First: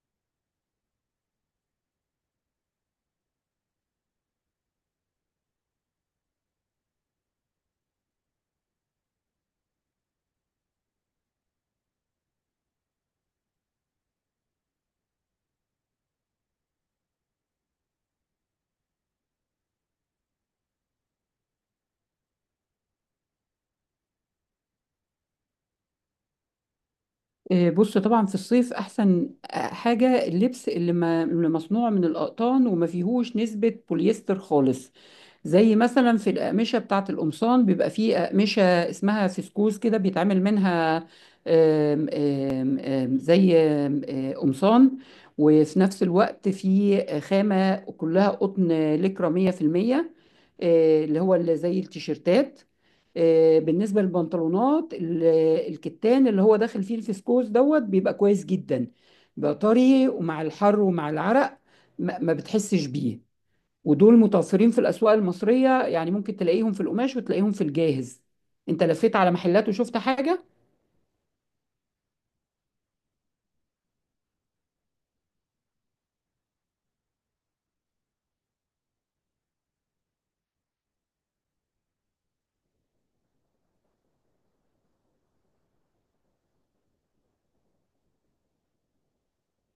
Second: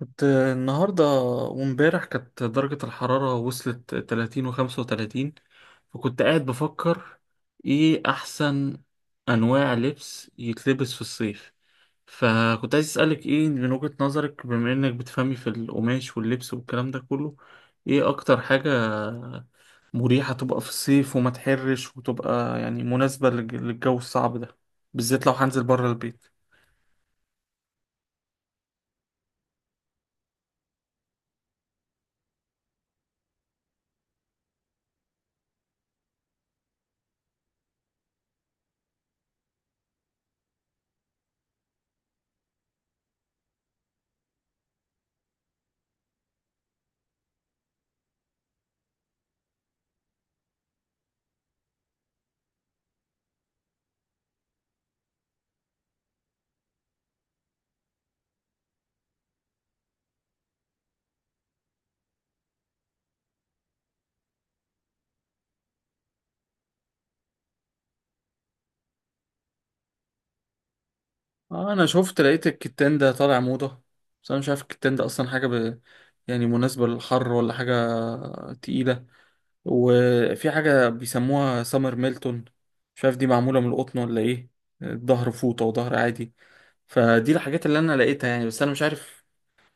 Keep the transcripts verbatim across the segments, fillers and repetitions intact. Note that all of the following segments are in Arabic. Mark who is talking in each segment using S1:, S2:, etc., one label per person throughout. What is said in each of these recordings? S1: كنت النهاردة وامبارح كانت درجة الحرارة وصلت تلاتين وخمسة وتلاتين. فكنت قاعد بفكر، ايه أحسن أنواع لبس يتلبس في الصيف؟ فكنت عايز أسألك ايه من وجهة نظرك، بما إنك بتفهمي في القماش واللبس والكلام ده كله، ايه أكتر حاجة مريحة تبقى في الصيف وما تحرش وتبقى يعني مناسبة للج- للجو الصعب ده، بالذات لو هنزل بره البيت؟
S2: إيه، بص، طبعا في الصيف احسن آه، حاجه اللبس اللي, ما اللي مصنوع من الاقطان وما فيهوش نسبه بوليستر خالص. زي مثلا في الاقمشه بتاعه القمصان بيبقى فيه اقمشه اسمها فسكوز كده بيتعمل منها. آم، آم، آم، زي آم، آه، قمصان، وفي نفس الوقت فيه خامه كلها قطن لكرة مية في المية. آه، اللي هو اللي زي التيشيرتات. آه، بالنسبة للبنطلونات ال- الكتان اللي هو داخل فيه الفسكوز دوت بيبقى كويس جدا، بيبقى طري، ومع الحر ومع العرق ما ما بتحسش بيه. ودول متوفرين في الأسواق المصرية، يعني ممكن تلاقيهم في القماش وتلاقيهم في الجاهز. انت لفيت على محلات وشفت حاجة؟
S1: آه، انا شفت لقيت الكتان ده طالع موضة، بس انا مش عارف الكتان ده اصلا حاجة ب... يعني مناسبة للحر ولا حاجة تقيلة. وفي حاجة بيسموها سمر ميلتون، مش عارف دي معمولة من القطن ولا ايه. الظهر فوطة وظهر عادي. فدي الحاجات اللي انا لقيتها يعني، بس انا مش عارف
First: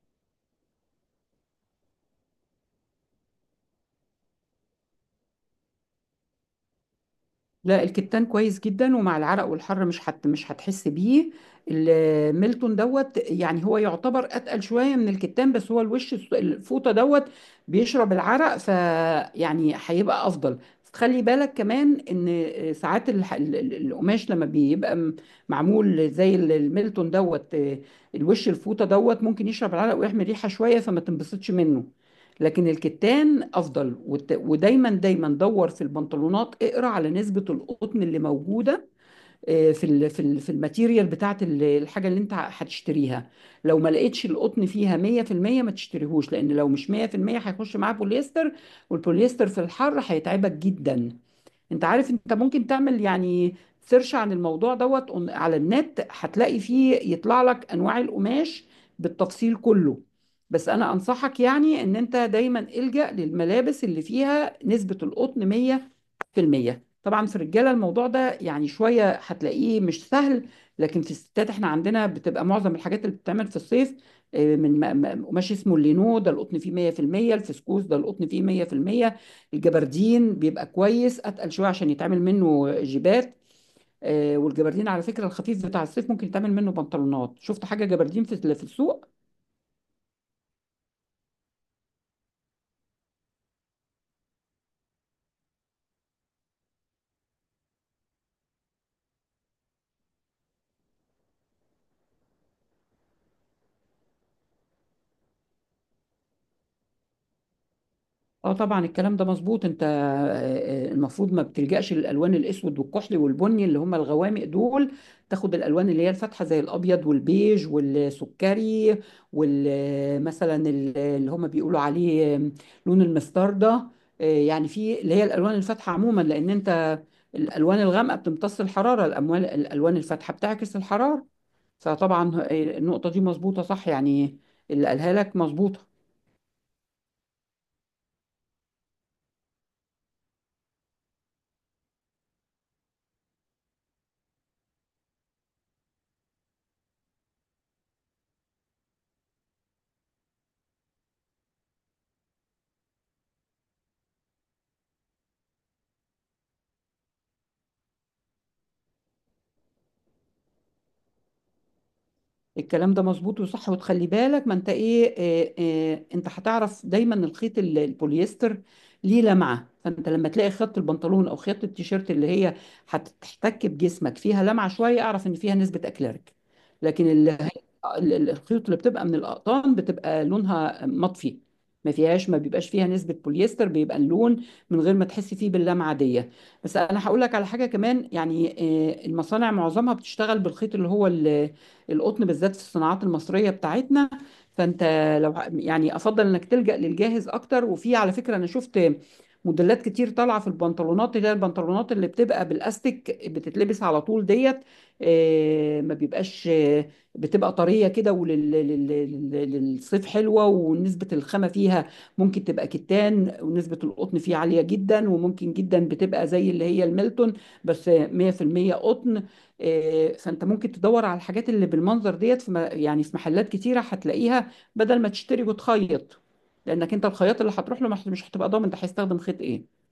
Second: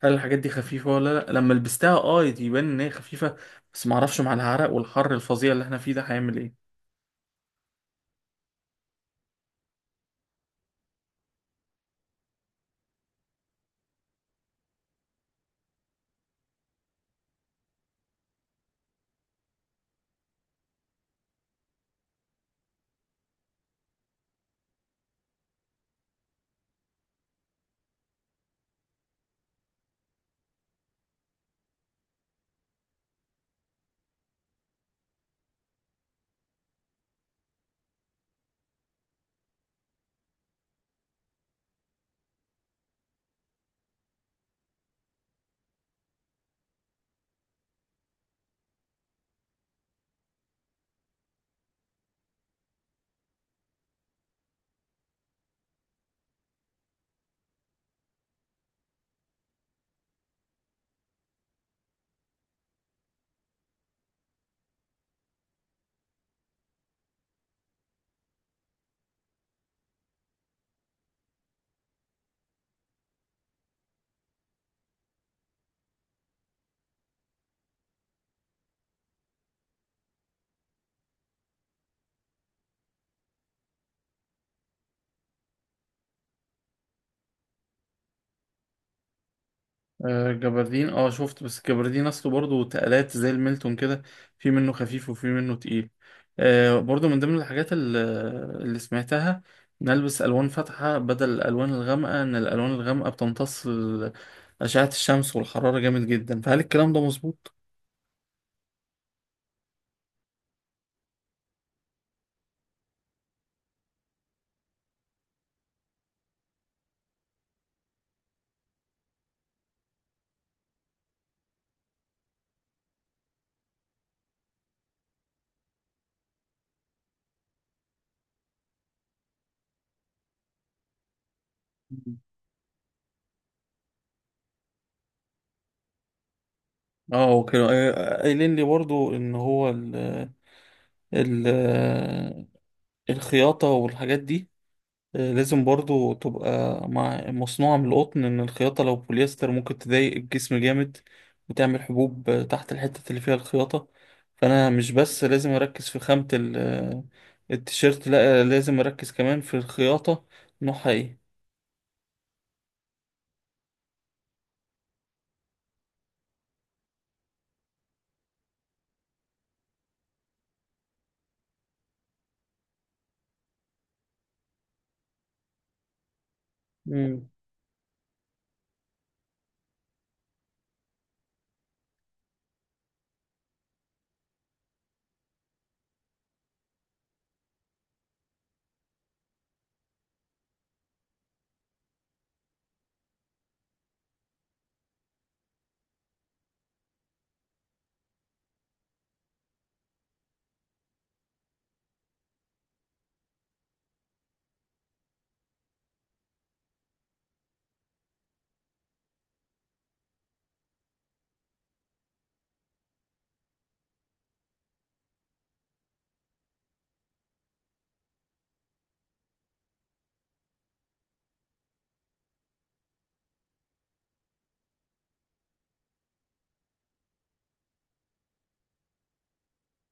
S1: هل الحاجات دي خفيفة ولا لا؟ لما لبستها اه يبان ان هي خفيفة، بس معرفش مع العرق والحر الفظيع اللي احنا فيه ده هيعمل ايه.
S2: لا، الكتان كويس جدا، ومع العرق والحر مش حت مش هتحس بيه. الميلتون دوت يعني هو يعتبر اتقل شويه من الكتان، بس هو الوش الس- الفوطه دوت بيشرب العرق، فيعني هيبقى افضل. خلي بالك كمان ان آه، ساعات الح- ال- ال- القماش لما بيبقى م- معمول زي ال- الميلتون دوت، آه، الوش الفوطه دوت ممكن يشرب العرق ويحمل ريحه شويه، فما تنبسطش منه. لكن الكتان افضل، وت- ودايما دايما دور في البنطلونات، اقرا على نسبه القطن اللي موجوده آه، في ال في ال في الماتيريال بتاعت ال- الحاجه اللي انت هتشتريها. لو ما لقيتش القطن فيها مية في المية ما تشتريهوش، لان لو مش مية في المية هيخش معاه بوليستر، والبوليستر في الحر هيتعبك جدا. انت عارف انت ممكن تعمل يعني سيرش عن الموضوع دوت on- على النت، هتلاقي فيه يطلع لك انواع القماش بالتفصيل كله. بس انا انصحك يعني ان انت دايما الجأ للملابس اللي فيها نسبة القطن مية في المية. طبعا في الرجالة الموضوع ده يعني شوية هتلاقيه مش سهل، لكن في الستات احنا عندنا بتبقى معظم الحاجات اللي بتتعمل في الصيف آه، من م- م- قماش اسمه اللينو، ده القطن فيه مية في المية. الفسكوس ده القطن فيه مية في المية. الجبردين بيبقى كويس، اتقل شوية عشان يتعمل منه جيبات. آه، والجبردين على فكرة الخفيف بتاع الصيف ممكن يتعمل منه بنطلونات. شفت حاجة جبردين في في السوق؟
S1: آه، جبردين اه شفت، بس جبردين اصله برضه تقلات زي الميلتون كده. في منه خفيف وفي منه تقيل. آه، برضه من ضمن الحاجات ال- اللي سمعتها. نلبس الوان فاتحه بدل الالوان الغامقه، ان الالوان الغامقه بتمتص ال- اشعه الشمس والحراره جامد جدا، فهل الكلام ده مظبوط؟
S2: اه طبعا الكلام ده مظبوط. انت آه، آه، المفروض ما بتلجأش للالوان الاسود والكحلي والبني اللي هم الغوامق دول، تاخد الالوان اللي هي الفاتحه زي الابيض والبيج والسكري، والمثلا اللي هم بيقولوا عليه آم، لون المستردة. آه، يعني في اللي هي الالوان الفاتحه عموما، لان انت الالوان الغامقه بتمتص الحراره، الاموال الالوان الفاتحه بتعكس الحراره.
S1: مم.
S2: فطبعا آه، النقطه دي مظبوطه صح، يعني اللي قالها لك مظبوطه.
S1: اه، وكانوا قاي- قايلين لي برضه ان هو ال ال الخياطه والحاجات دي لازم برضو تبقى مع مصنوعة من القطن. إن الخياطة لو بوليستر ممكن تضايق الجسم جامد وتعمل حبوب تحت الحتة اللي فيها الخياطة. فأنا مش بس لازم أركز في خامة ال- آه، التيشيرت، لأ لازم أركز كمان في الخياطة نوعها إيه.
S2: الكلام ده مظبوط وصح، وتخلي بالك، ما انت ايه. اه اه انت هتعرف دايما الخيط ال- البوليستر ليه لمعه، فانت لما تلاقي خيط البنطلون او خيط التيشيرت اللي هي هتحتك بجسمك فيها لمعه شويه، اعرف ان فيها نسبه اكليريك. لكن
S1: مم.
S2: ال- ال- الخيوط اللي بتبقى من الاقطان بتبقى لونها مطفي، ما فيهاش ما بيبقاش فيها نسبة بوليستر، بيبقى اللون من غير ما تحسي فيه باللمعة دي. بس انا هقول لك على حاجة كمان يعني، آه، المصانع معظمها بتشتغل بالخيط اللي هو ال- القطن، بالذات في الصناعات المصرية بتاعتنا. فانت لو ه- يعني افضل انك تلجأ للجاهز اكتر. وفي على فكرة انا شفت موديلات كتير طالعة في البنطلونات، اللي هي البنطلونات اللي بتبقى بالاستيك بتتلبس على طول ديت. آه، ما بيبقاش، بتبقى طريه كده، وللصيف حلوه، ونسبه الخامه فيها ممكن تبقى كتان، ونسبه القطن فيها عاليه جدا، وممكن جدا بتبقى زي اللي هي الميلتون بس مية في المية قطن. آه، فانت ممكن تدور على الحاجات اللي بالمنظر ديت في م- يعني في محلات كتيره هتلاقيها، بدل ما تشتري وتخيط، لانك انت الخياط اللي هتروح له مش مش هتبقى ضامن ده هيستخدم خيط ايه.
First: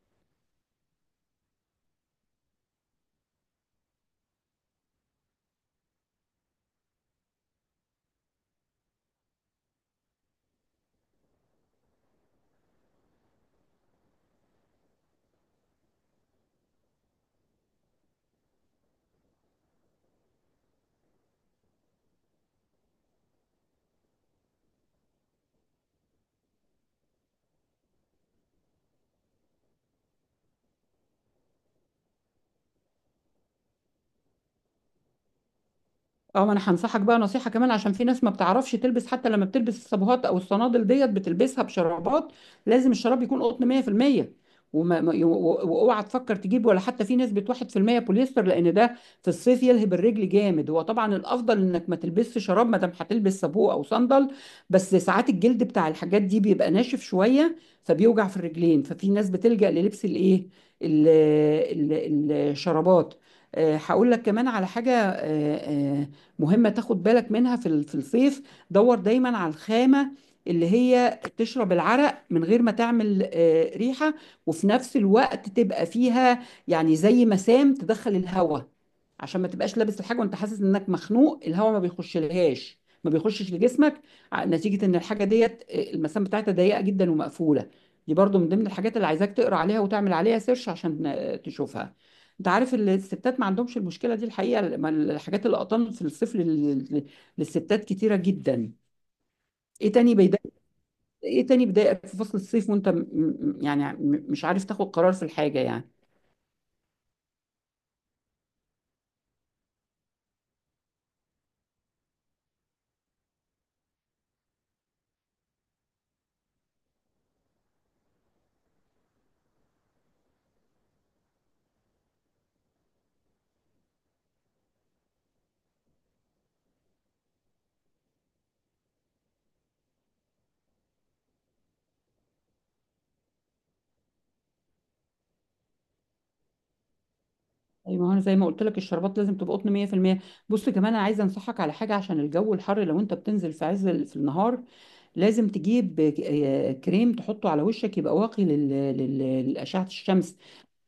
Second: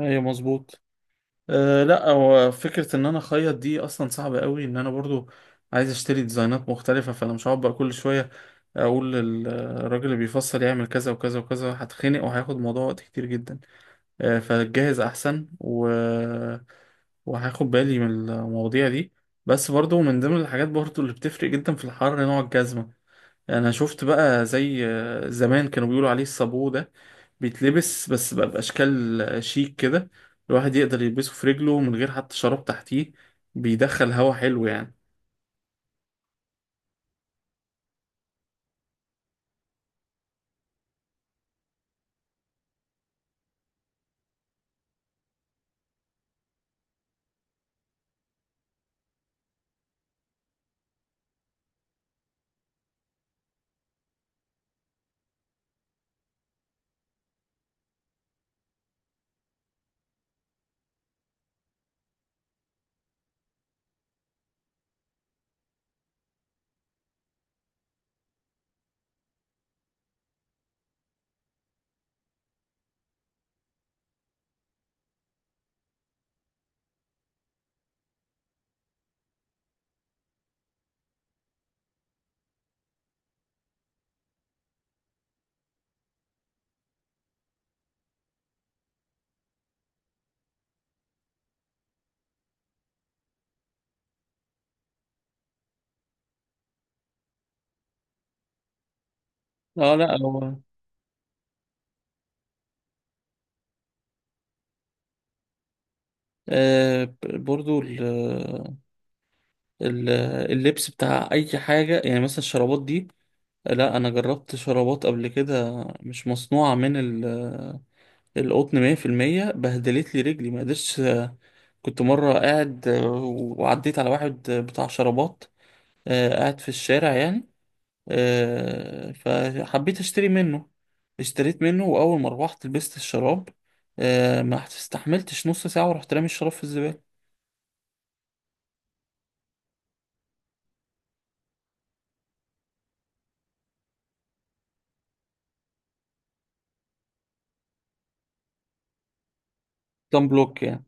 S1: أيوة، مظبوط. أه لأ، هو فكرة إن أنا أخيط دي أصلا صعبة قوي، إن أنا برضو عايز أشتري ديزاينات مختلفة. فأنا مش هقعد بقى كل شوية اقول للراجل اللي بيفصل يعمل كذا وكذا وكذا، هتخنق وهياخد الموضوع وقت كتير جدا. آه، فجهز احسن و... وهاخد بالي من المواضيع دي. بس برضو من ضمن الحاجات برضو اللي بتفرق جدا في الحر نوع الجزمة. انا شفت بقى زي آه، زمان كانوا بيقولوا عليه الصابو ده، بيتلبس بس بقى باشكال آه، شيك كده. الواحد يقدر يلبسه في رجله من غير حتى شراب تحتيه، بيدخل هوا حلو يعني.
S2: اه، ما انا هنصحك بقى نصيحة كمان، عشان في ناس ما بتعرفش تلبس، حتى لما بتلبس الصابوهات او الصنادل ديت بتلبسها بشرابات. لازم الشراب يكون قطن مية في المية، وما ما- و- و- واوعى تفكر تجيب ولا حتى في ناس بت واحد في المية بوليستر، لان ده في الصيف يلهب الرجل جامد. هو طبعا الافضل انك ما تلبسش شراب ما دام هتلبس صابوه او صندل، بس ساعات الجلد بتاع الحاجات دي بيبقى ناشف شوية فبيوجع في الرجلين، ففي ناس بتلجأ للبس الايه، ال- ال- الشرابات. آه، هقول لك كمان على حاجة آه، آه، مهمة تاخد بالك منها في ال- في الصيف. دور دايما على الخامة اللي هي تشرب العرق من غير ما تعمل آه، ريحة، وفي نفس الوقت تبقى فيها يعني زي مسام تدخل الهواء، عشان ما تبقاش لابس الحاجة وانت حاسس انك مخنوق، الهواء ما بيخش لهاش، ما بيخشش لجسمك ع- نتيجة ان الحاجة ديت آه، المسام بتاعتها ضيقة جدا ومقفولة. دي برضو من ضمن الحاجات اللي عايزاك تقرا عليها وتعمل عليها سيرش عشان آه، تشوفها. انت عارف ال- الستات ما عندهمش المشكله دي الحقيقه، لما الحاجات القطن في الصيف لل- للستات كتيره جدا. ايه
S1: اه لا،
S2: تاني بيضايق
S1: هو
S2: ايه تاني بيضايقك في فصل الصيف وانت م- م- يعني م- مش عارف تاخد قرار في الحاجه يعني؟
S1: آه، ب- برضو ال- اللبس بتاع اي حاجه يعني، مثلا الشرابات دي. لا، انا جربت شرابات قبل كده مش مصنوعه من ال- القطن مية في المية، بهدلت لي رجلي ما قدرتش. كنت مره قاعد وعديت على واحد بتاع شرابات، آه، قاعد في الشارع يعني، آه، فحبيت اشتري منه. اشتريت منه واول ما روحت لبست الشراب، آه، ما استحملتش نص ساعه ورحت رامي الشراب في الزباله.
S2: أي، ما هو انا زي ما قلت لك الشربات لازم تبقى قطن مية في المية. بص كمان انا عايزه انصحك على حاجه عشان الجو الحر، لو انت بتنزل في عز ال- في النهار لازم تجيب ك- آه، كريم تحطه على وشك يبقى واقي لل- لل- لأشعة
S1: كان
S2: الشمس.
S1: بلوك يعني.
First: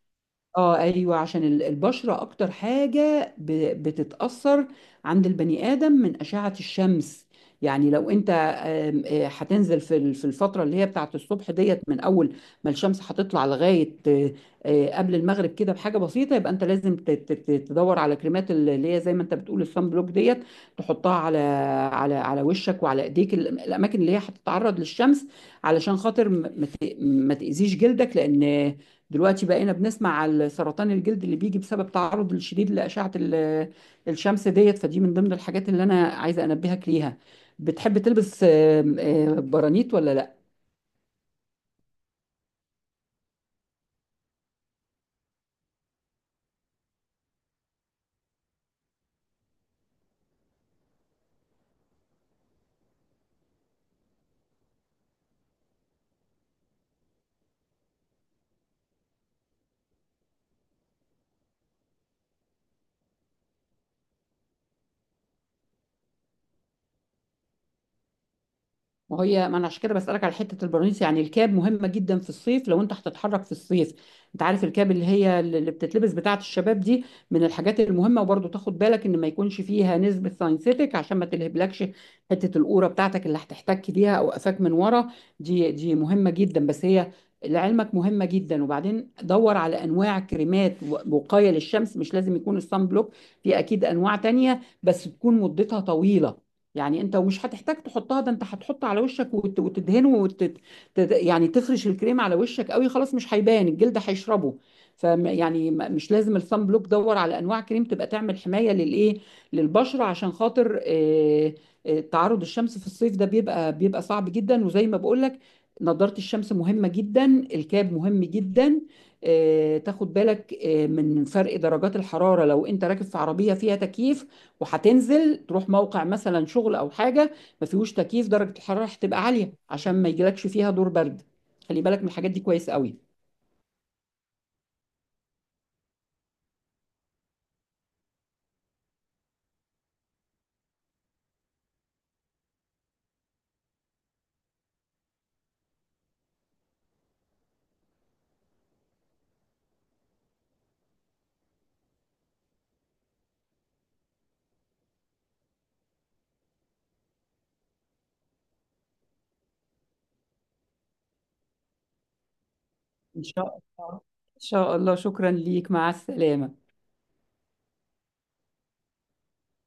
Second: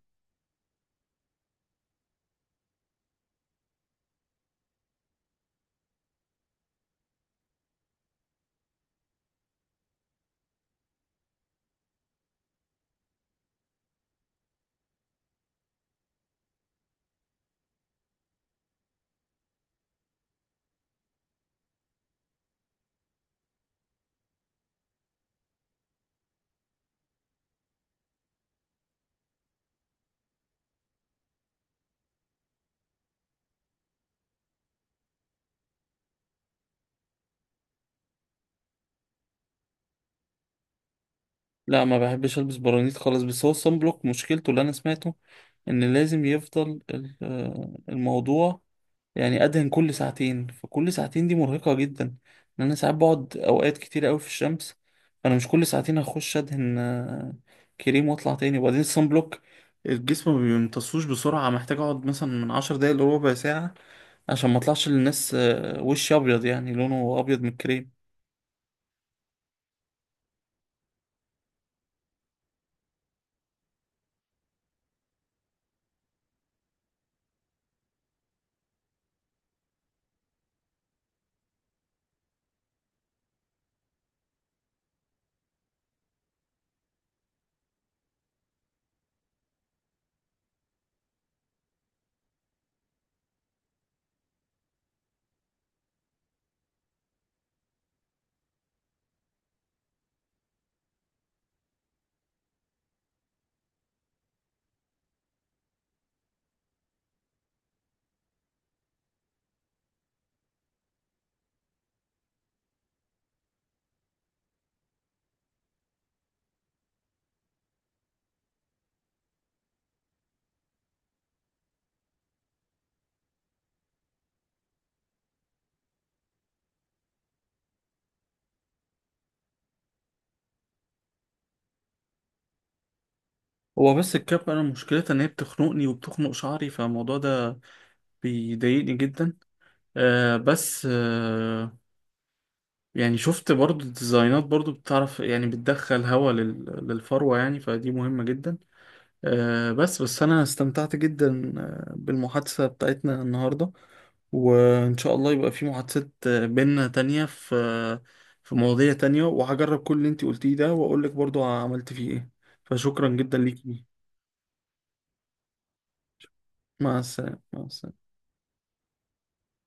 S2: اه ايوه، عشان ال- البشره اكتر حاجه ب- بتتاثر عند البني ادم من اشعه الشمس. يعني لو انت آم، آه، هتنزل في ال- في الفتره اللي هي بتاعت الصبح ديت، من اول ما الشمس هتطلع لغايه آه، آه، قبل المغرب كده بحاجه بسيطه، يبقى انت لازم ت- ت- ت- تدور على كريمات ال- اللي هي زي ما انت بتقول الصن بلوك ديت، تحطها على على على وشك وعلى ايديك ال- الاماكن اللي هي هتتعرض للشمس، علشان خاطر ما ما ت- ما تاذيش جلدك، لان دلوقتي بقينا بنسمع على سرطان الجلد اللي بيجي بسبب تعرض الشديد لأشعة ال- الشمس ديت. فدي من ضمن الحاجات اللي أنا عايزة أنبهك ليها. بتحب تلبس آم، آم، برانيت ولا لا؟
S1: لا ما بحبش البس برانيت خالص، بس هو الصن بلوك مشكلته اللي انا سمعته ان لازم يفضل ال- آه، الموضوع، يعني ادهن كل ساعتين. فكل ساعتين دي مرهقة جدا، لان انا ساعات بقعد اوقات كتير قوي في الشمس. انا مش كل ساعتين هخش ادهن آه، كريم واطلع تاني. وبعدين الصن بلوك الجسم ما بيمتصوش بسرعة، محتاج اقعد مثلا من عشر دقايق لربع ساعة عشان ما اطلعش للناس آه، وشي ابيض يعني لونه ابيض من الكريم.
S2: ما هي ما انا عشان كده بسألك على حتة البرانيس، يعني الكاب مهمة جدا في الصيف لو انت هتتحرك في الصيف. انت عارف الكاب اللي هي اللي بتتلبس بتاعة الشباب دي، من الحاجات المهمة، وبرضه تاخد بالك ان ما يكونش فيها نسبة ساينسيتك عشان ما تلهبلكش حتة القورة بتاعتك اللي هتحتك بيها او قفاك من ورا. دي دي مهمة جدا، بس هي لعلمك مهمة جدا. وبعدين دور على انواع كريمات و- وقاية للشمس، مش لازم يكون الصن بلوك، في اكيد انواع تانية بس تكون مدتها طويلة. يعني انت ومش هتحتاج تحطها ده، انت هتحط على وشك وت- وتدهنه وت... تد- يعني تفرش الكريم على وشك قوي خلاص مش هيبان، الجلد هيشربه. ف يعني م- مش لازم الصن بلوك، دور على انواع كريم تبقى تعمل حمايه للايه للبشره، عشان خاطر آه، آه، تعرض الشمس في الصيف ده بيبقى بيبقى صعب جدا. وزي ما بقول لك نضاره الشمس مهمه جدا، الكاب مهم جدا. آه، تاخد بالك آه، من فرق درجات الحراره، لو انت راكب في عربيه فيها تكييف وهتنزل تروح موقع مثلا شغل او حاجه ما فيهوش تكييف، درجه الحراره هتبقى عاليه، عشان ما يجيلكش فيها دور برد. خلي بالك من الحاجات دي كويس قوي.
S1: هو بس الكاب انا مشكلتها ان هي بتخنقني وبتخنق شعري، فالموضوع ده بيضايقني جدا. آه، بس آه يعني شفت برضو ديزاينات برضو بتعرف يعني بتدخل هوا لل- للفروة يعني، فدي مهمة جدا. آه، بس بس أنا استمتعت جدا آه، بالمحادثة بتاعتنا النهاردة. وإن شاء الله يبقى في محادثات آه، بينا تانية في آه، في مواضيع تانية، وهجرب كل اللي انتي قلتيه ده وأقولك برضو عملت فيه ايه. فشكرا
S2: إن
S1: جدا
S2: شاء
S1: ليكي.
S2: الله. إن شاء الله، شكرا ليك، مع السلامة.
S1: مع السلامة، مع السلامة.